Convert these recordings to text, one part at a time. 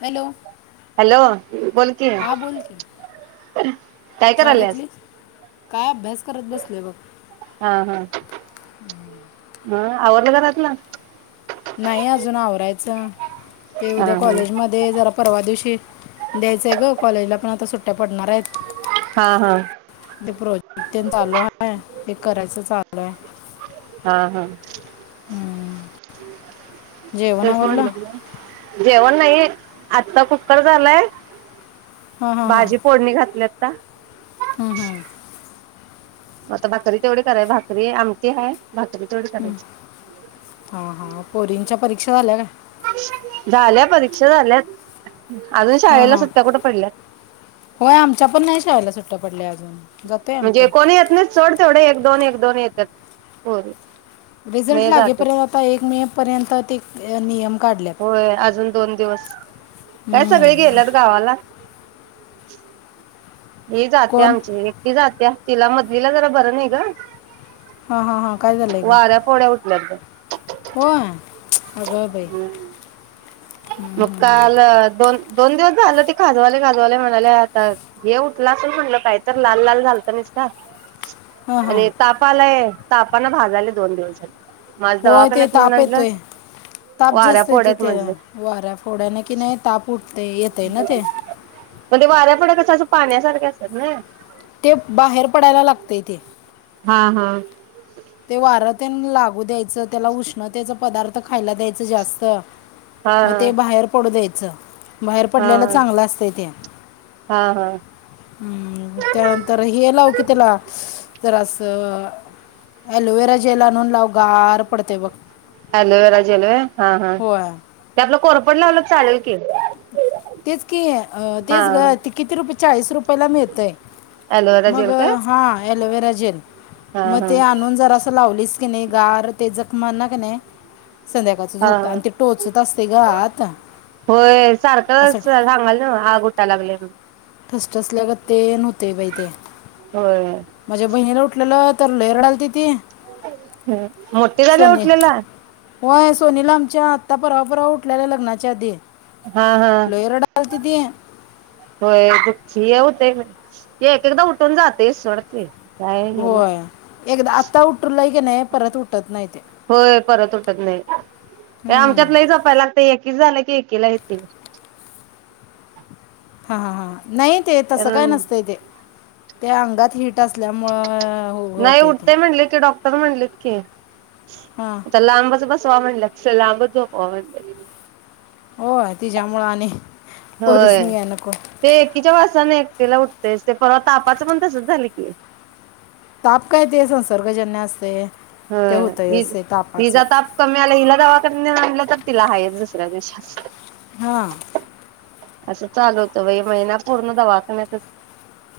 Hello hello बोल की हा बोलकी काय चहा करायल्यास घेतली काय अभ्यास करत बसलोय बघ हा हा ह आवरलं घरातल नाही अजून आवरायचं ते हा उद्या हा कॉलेज मध्ये जरा परवा दिवशी द्यायचंय ग कॉलेजला पण आता सुट्टया पडणार आहेत. हा हा. प्रोजेक्ट तेन चालू हाय ते करायच चालू हाय. हा हं. जेवण तेच आवरलं म्हणलं जेवन नाही आत्ता कुककर झालाय. भाजी फोडणी घातल्यात. आता हा हा. म आता भाकरी तेवढी कराय भाकरी, आमटी हाय. भाकरी तेवढी करायची. हां हां पोरींच्या परीक्षा झाल्या काय? झाल्या परीक्षा झाल्यात. अजून हां शाळेला हां सुट्ट्या कुठ पडल्यात? सुट्या पडल्या अजून जातोय आम्ही म्हणजे पण कोणी येत नाहीत सोड तेवढे एक दोन एक दोन येत्यात होय. रिझल्ट लागेपर्यंत आता एक मे पर्यंत ते नियम काढल्यात होय अजून दोन दिवस काय सगळी हं. गेल्यात गावाला. [inaudible] ही जातीया कोण आमची एकटी जातीया. तिला मधलीला जरा बरं नाही ग. हा हा हा काय झालंय ग? वाऱ्या पोळ्या उठल्यात ग होय. अगबाई! मग काल दोन दोन दिवस झालं ती खाजवालय खाजवालय म्हणालिया, आता हे उठलं असल म्हणलं काही तर लाल लाल झालत निस्ता हां हां आणि ताप आलाय. तापान भाजाल्या दोन दिवस झालं. होय ते ताप येतोय ताप वाऱ्या जास्त फोड्या येतोय आहेत म्हटलं त्याचान. वाऱ्या फोड्याने कि नाही ताप उठतय येतय ना ते. त्या फोड्या कसं असं पाण्यासारख्या असत्यात नाई. ते बाहेर पडायला लागतय ते हा हा ते वार त्या लागू द्यायचं त्याला उष्णतेचा पदार्थ खायला द्यायचं जास्त हा म ते बाहेर पडू दे च बाहेर हा हा पडलेला हा चांगलं असतय ते हा हा हम् त्यानंतर हे लाव की त्याला तरर अ असं अलोवेरा जेल आणून लाव गार पडतेय बघ. अलोवेरा जेलो हा हा होय ते त्यातलं कोरपड लावलं चालेल. की तेच कि तेच हा ग किती रुपये चाळीस रुप चाळीस रुपये ला मिळतंय अलोवेरा मग जेल काय हा ॲलोवेरा जेल हा मग हा ते आणून जरासं लावलीस कणे गार ते जखमांना काय नई संध्याकाळच हा झोपतान हा आणि ते टोचत असते ग आत होय असं सांगाल ना आग उठा लागलीया. ठसठसलया गत तेन होत ते बाई ते होय माझ्या बहिणीला उटल फुटल तर लई रडालतीत. ह मोठे झाल्यावर सोनी उठलेला? होय सोनिला आमच्या आत्ता परवा परवा उठलेल्या लग्नाच्या आधी. हा हा लय रडालती ती ते होय दु हे होतय एक एकदा उठून जातय सोडत ते. काय गलं होय एकदा आत्ता उठलंय की नाही परत उठत नाही ते होय परत उठत नाही हम्म. आमच्यात लै जपायला लागतय ए एकीच झालं की एक केला येतय. हा हा हा. नाही ते तसं काय नसतंय ते. त्या अंगात हिट नाही उठतय म्हणले की डॉक्टर म्हणलेत की हां लांबच बस झोपवा लांब च झोपवा म्हटल्या त. हो तिच्यामुळं आणि होय पोरीसनी घ्या नको ते एकीच्या वासाने एकटेला उ तेच ते परत तापाचं पण तसच झालं की. ताप काय ते संसर्गजन्य असतय. होय हिचा ताप कमी आला हिला दवाखान्यात नेऊन आणलं तर. तिला हायच दुसऱ्या दिवशी. हा. असं चालू होत बाई महिना पूर्ण दवाखान्यातच.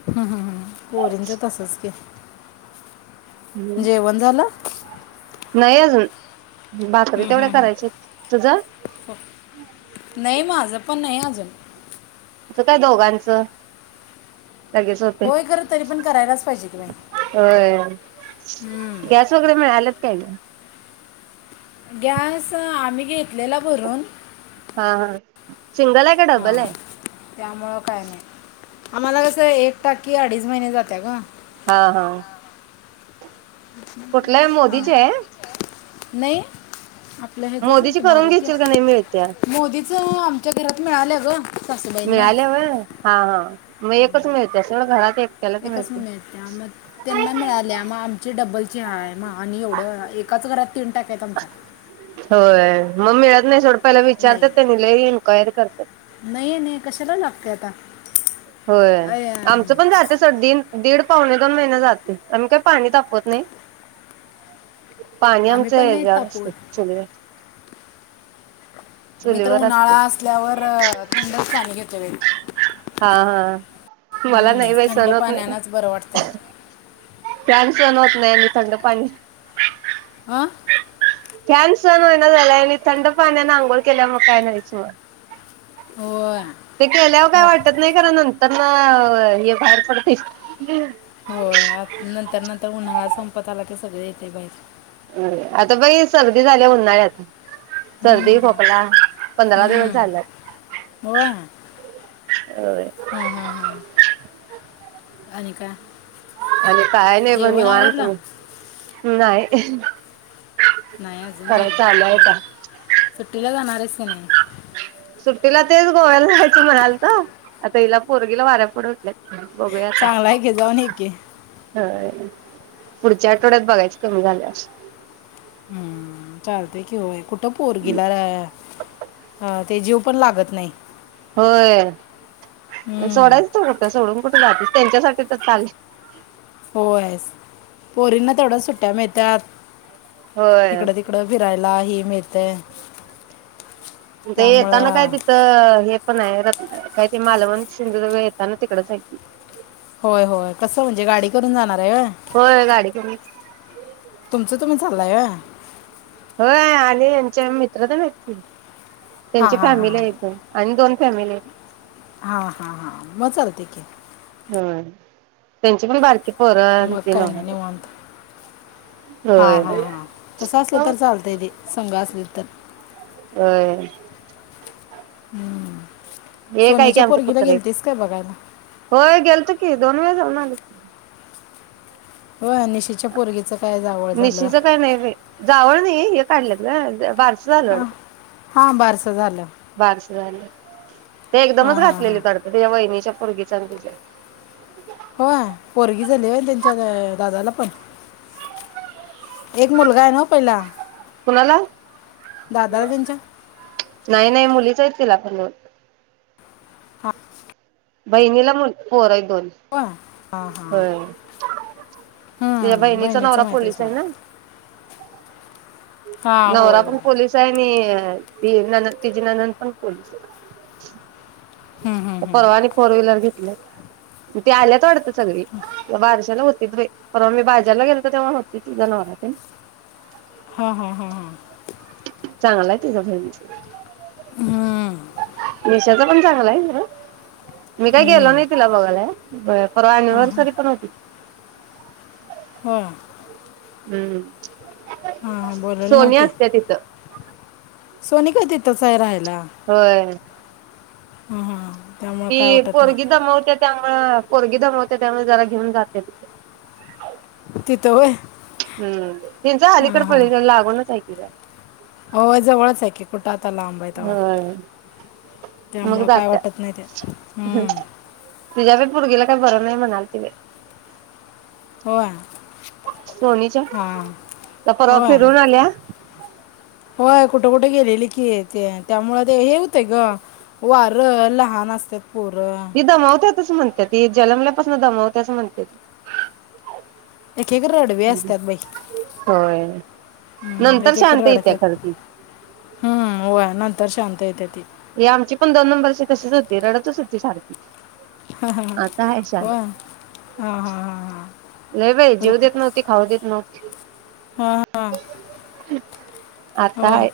हम्म हम्म हम्म पोरींचं तसच की. हम्म जेवण झालं नाही अजून. भाकरी तेवढ्या करायच्या तुझं. नाही माझं पण नाही अजून. तस काय दोघांचं. लगेच होतंय होय खरं तरी पण करायलाच पाहिजे की बाई होय, हम्म. गॅस वगैरे मिळालेत काय गं. गॅस आम्ही घेतलेला भरून हा हा. सिंगल आहे का हा डबल आहे त्यामुळं काय नाही. आम्हाला कसं एक टाकी अडीच महिने जाते गं. हा हा. कुठलं आहे मोदीची आहे [unintelligible] नाही. आपलं ह्याजच, आहे मोदीची की करून भारतीय घेशील का नाही मिळत्या मोदीच. [unintelligible] मिळालं ग सासूबाईंना मिळाल्याल्या होय हा. मग एकच मिळत्या सोड घरात एक एकच मिळते मग त्यांना मिळाल्या मग आमचे डब्बल [unintelligible] मग आणि एवढं एकाच घरात तीन टाक्या आहेत आमच्या‌. होय मग मिळत नाही सोड. पहीला विचारतात त्यांनी लय एन्क्वायरी करतात. नाही नाही कशाला लागते आता होय अय, अं, आमचं पण जात सोड दीन दीड. पावणे दोन महिने जाते आम्ही काही पाणी तापवत नाही. पाणी आम्ही आमच्या पण नाही ह्याच्यावर असते तापवत चुलीवर मी तर चुलीवर असते उन्हाळा असल्यावर थंडच पाणी घेते. [unintelligible] हा हा मला हम्म, नाही बाई थंड सण होत नाही पाण्यानंच बरं वाटतंय फॅन सण होत नाही आणि थंड पाणी. आ. फॅन सन होईना झालाय आणि थंड पाण्याने आंघोळ केल्याव मग काय नाहीच मग. होय ते केल्यावर काय लाग वाटत नाही खरा नंतर. तर ना हे बाहेर पडतेस होय आत नंतर नंतर उन्हाळा संपत आला ते सगळे येतील बाई आता बई सर्दी झाले उन्हाळ्यात सर्दी हम्महा खोकला पंधरा दिवस झाल्यात हम्म होय हा होय हा हा हा आणि काय आणि काय नाई ब जेवण निवांत आवरलं बग नाही. [inaudible] नाही अजून ना खरं चालू आहे आता सुट्टीला जाणारयेस क नाय? सुट्टीला तेच गोव्याला जायचं म्हणालतो, आता हिला पोरगीला वाऱ्या फोडं उठल्यात बघूया आता चांगला हाय की जाऊन ये की होय पुढच्या आठवड्यात बघायचं कमी झाल्यावर हूं चालतय की होय कुठं पोरगिला रया ते जीव पण लागत नाही. होय अन हम्म, सोडायचं तर कुठं सोडून कुठं जातीस त्यांच्यासाठी त चाल्लय होयस पोरींना तेवड्या सुट्ट्या मिळत्यात होय हिकडं तिकडं फिरायला हे मिळतंय. ते येताना काय त्यामुळं तिथं हे पण हाय रत काय ते मालवण सिंधुदुर्ग येेताना तिकडच हाय की, होय होय कस म्हणजे गाडी करून जाणार आहे व्हय होय गाडी करून तुमचं तुम्ही जा [unintelligible] लाय व्हय होय आणि ह्यांचे मित्र तेन हायत की हां त्यांची हां फॅमिली हां आहेत आणि दोन फॅमिली हा हा हा म चालतंय की होय त्यांची पण बार मग काय नाय निवांत हा होय हा हा तसं असलं तर चालतंय ते संग असली [inaudible] होय. हूं हे एक आहे की आमचं कुत्रं एक बघायला होय गेलतो की दोन वेळा जाऊन आलो हो निशीच्या पोरगीचं काय जावळ झालं निशीचं काय नाय बई जावळ नाही हे काढल्यात [unintelligible] बार झालं हां वाटतं हां बारसं झालं बारस झालं ते एकदमच हां हां घातलेले हां वाटतं त्यांच्या वहिनीच्या पुरगींच्या न तिच्या. होय पोरगी झाली होय त्यांच्या दादाला पण एक मुलगा आहे ना पहिला. कुणाला दादाला त्यांच्या नाय नाय मुलीच आहेत तिला. हलो [inaudible] बहिनीला मु पोर हाईत. दोन होय हां हां होय तुझ्या हम्म, बहिणीचा बहिणीचं नवरा माहिती पोलीस सोड आहे ना हां नवरा होय होय पण पोलीस आहे आणि ती नणंद तिजे नणंद पण पोलीस परवाणी फोर व्हीलर घे ते आल्यात वाडत सगळी त्या बारशाला व्ह [unintelligible] परवा मी बाजरला गेलोत तेव्हा होती तिझा नवरापण. हा हा हा हा. चांगलय तुझ्या बहिणीचं. हम्म, निश [inaudible] [unintelligible] पण चांगलाय [unintelligible] मी काय गेलो हम्म, नाही तिला बघायला परवा एनिव्हर्सरी पण होती. हूं. हूं. बोलायला सोनी नव्हते असतय तिथं. सोनी काय तिथंच आहे राह होय. हूं हूं. ती पोरगी दमावत्यात. त्यामुळ पोरगी दमवते त्यामुळे जरा घेऊन जाते तिथ. तिथं होय हां हूं त्यांच अलीकड पलीकड लागूनच हाय [inaudible] होय जवळच हाय की कुठात आता लांबय तवा होय. मग त्यामुळ काय जात्या वाटत नाय ते हूं. तिच्या बी पोरगीला काय बरं नाय म्हणालती बाय. होय. सोनीच्या हां त्या परवा होय फिरून आल्या. होय कुठं कुठं गेलेले की ते त्यामुळ ते हे होतय ग वार लहान असतात. पोर [unintelligible] म्हणत्यात जल्मल्यापासन दमवत्यात म्हणत्यात. एके एक रडवी असतात बाई होय. हूं नंतर एक एक शांत येत्या खरं ती रडतात ह व नंतर शांत येत्याती. ते आमची पण दोन नंबरची तशीच होती. रडतच होती सारखी. हा हा हा आता हाय शांत होय हा हा. वय बाई जेऊ देत नव्हती. खाऊ देत नव्हती. अ हा हा आता होय हाय.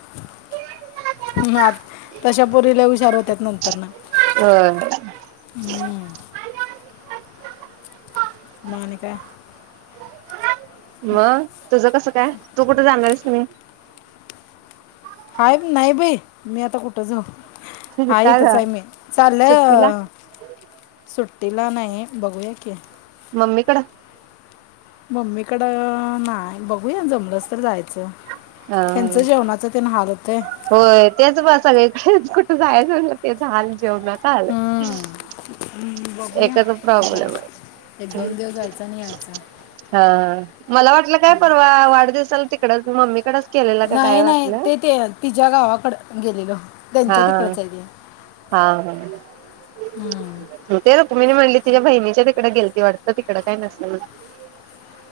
आता [inaudible] पोरीला विचार [inaudible] [unintelligible] होय हम्म मग आणि काय? मग तुझं कसं काय? तु कुठं जाणारायस कि नाही? हाय नाही बाई मी आता कुठं जाऊ. हाय काय इथेच ग हाय मी सुट्टीला? चाललंय सुट्टी तिला नाही बघूया की मम्मीकड मम्मी कडं नाही. बघूया जमलंस तर जायचं. हा हयाचं जेवणाचं ते हाल [unintelligible] होय तेच बघ सगळीकडे कुठं जायचं तेच हाल. जेवनाच हाल. हम्म, हम्म, बघूया एकच जायचं एक प्रॉब्लेमाय दोन दिवस जायचं आणि यायचं मला वाटलं काय परवा वाढदिवसाला तिकडंच मम्मीकडच केलेलं का नाही काय नाही वाटलं ते ते तिच्या गावाकडं गेले ग. हा हा हा हा हम्म. ते तिन म्हणली तिच्या बहिणीच्या तिकडं गेलती वाटतं तिकडं काय नसतं.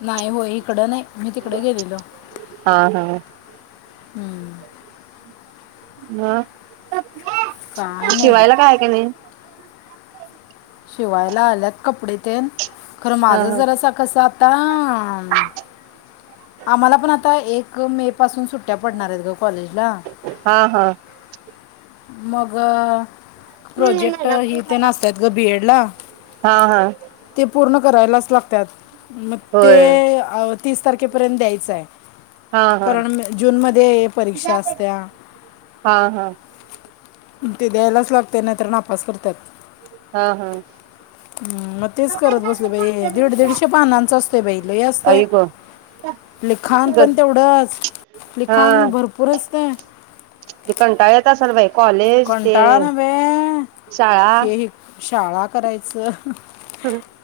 नाही होय इकडं नाही मी तिकडं गेलेलो हा हा हम. हा. काय नाही बघ शिवायला काय हाय का नाही. शिवायला आल्यात कपडे तेन खरं माझं हा जरासं असं कसं आता आम्हाला पण आता एक मे पासून सुट्ट्या पडणार आहेत ग कॉलेजला. हा हा. मग प्रोजेक्ट हे ते असतात ग बी ऐडला हा हा हा ते पूर्ण करायलाच लागत्यात मग ते होय अ तीस तारखेपर्यंत द्यायचं आहे हा हा कारण जूनमध्ये परीक्षा असतिया हा हा ते द्यायलाच लागते नाहीतर नापास करत्यात हा हम् मग तेच करत बसले बाई दीड दीडशे पानांच असते बाई लई असते आई ग लिखाण पण तेवढंच लिखाण हा भरपूरच त ते कंटाळा येत असल बाई कॉलेज ते कंटाळा ना बे शाळा हे हि शाळा करायचं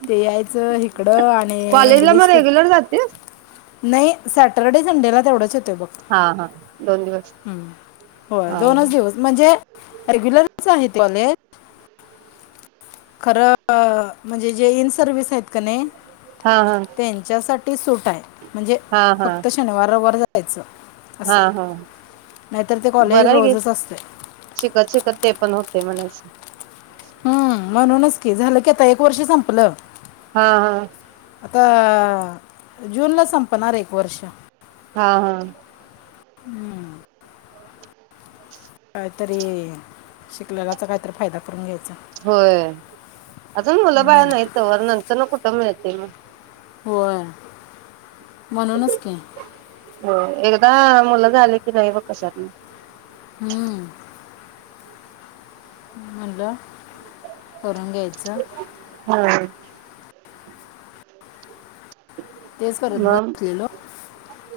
ते यायचं हिकडं आणि कॉलेजला इंग्लिश मग स्पीक रेग्युलर जातेस नाही सॅटर्डे संडेला तेवढंच हा हा दोन दिवस होय हा दोनच दिवस म्हणजे रेग्युलरच आहे कॉलेज खरं म्हणजे जे इन सर्विस आहेत कनी हा हा त्यांच्या सा ती सूट आहे. म्हणजे हा हा फक्त शनिवार रवार जा जायचं हा असं हा नाहीतर ते कॉलेज बरंय गे रोजच असते शिकत, शिकत ते पण होतय म्हणायचं हम् म्हणूनच झालं की आता एक वर्ष संपलं हा, हा आता जूनला संपणार एक वर्ष हा, हा हम्म काहीतरी शिकलेल्याचा काहीतरी फायदा करून घ्यायचा होय अजून मुलं बाळ हम्म, नाहीत तवर नंतर न कुठं मिळतय मग होय म्हणूनच की होय एकदा मुल झाले की नाही बग कशात हम्म म्हटलं करून घ्यायचं हा तेच परत मग बसलेलो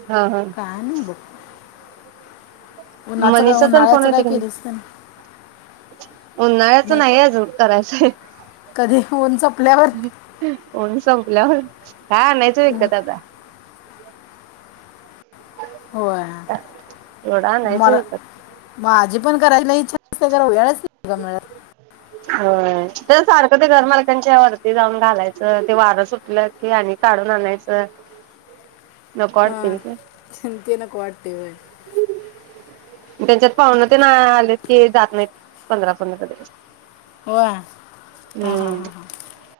हा हा काय नाही बघ उन्हाचं काय मनीषा तण फोन उन्हाळ्याचं येत काय नाही, केलीस तर उन्हाळ्याच मग नाही अजून करायचय कधी ऊन चपल्यावर ऊन संपल्यावर. काय आणायचं विकत आता. होय एवढं आणायचं मला विकत माझी. पण करायला इच्छा असते, [unintelligible] वेळच नाही गं मिळत. हा. ते सारखं ते घरमालकांच्या वरती. ते जाऊन घालायचं ते वारं सुटलं की, आणि काढून आणायचं. नको हा. वाटतंय ते नको वाटतेय होय. त्यांच्यात पाहुण तेन आलेत की जात नाहीत पंधरा, पंधरा दिवस. वा हा हा हम्म हा.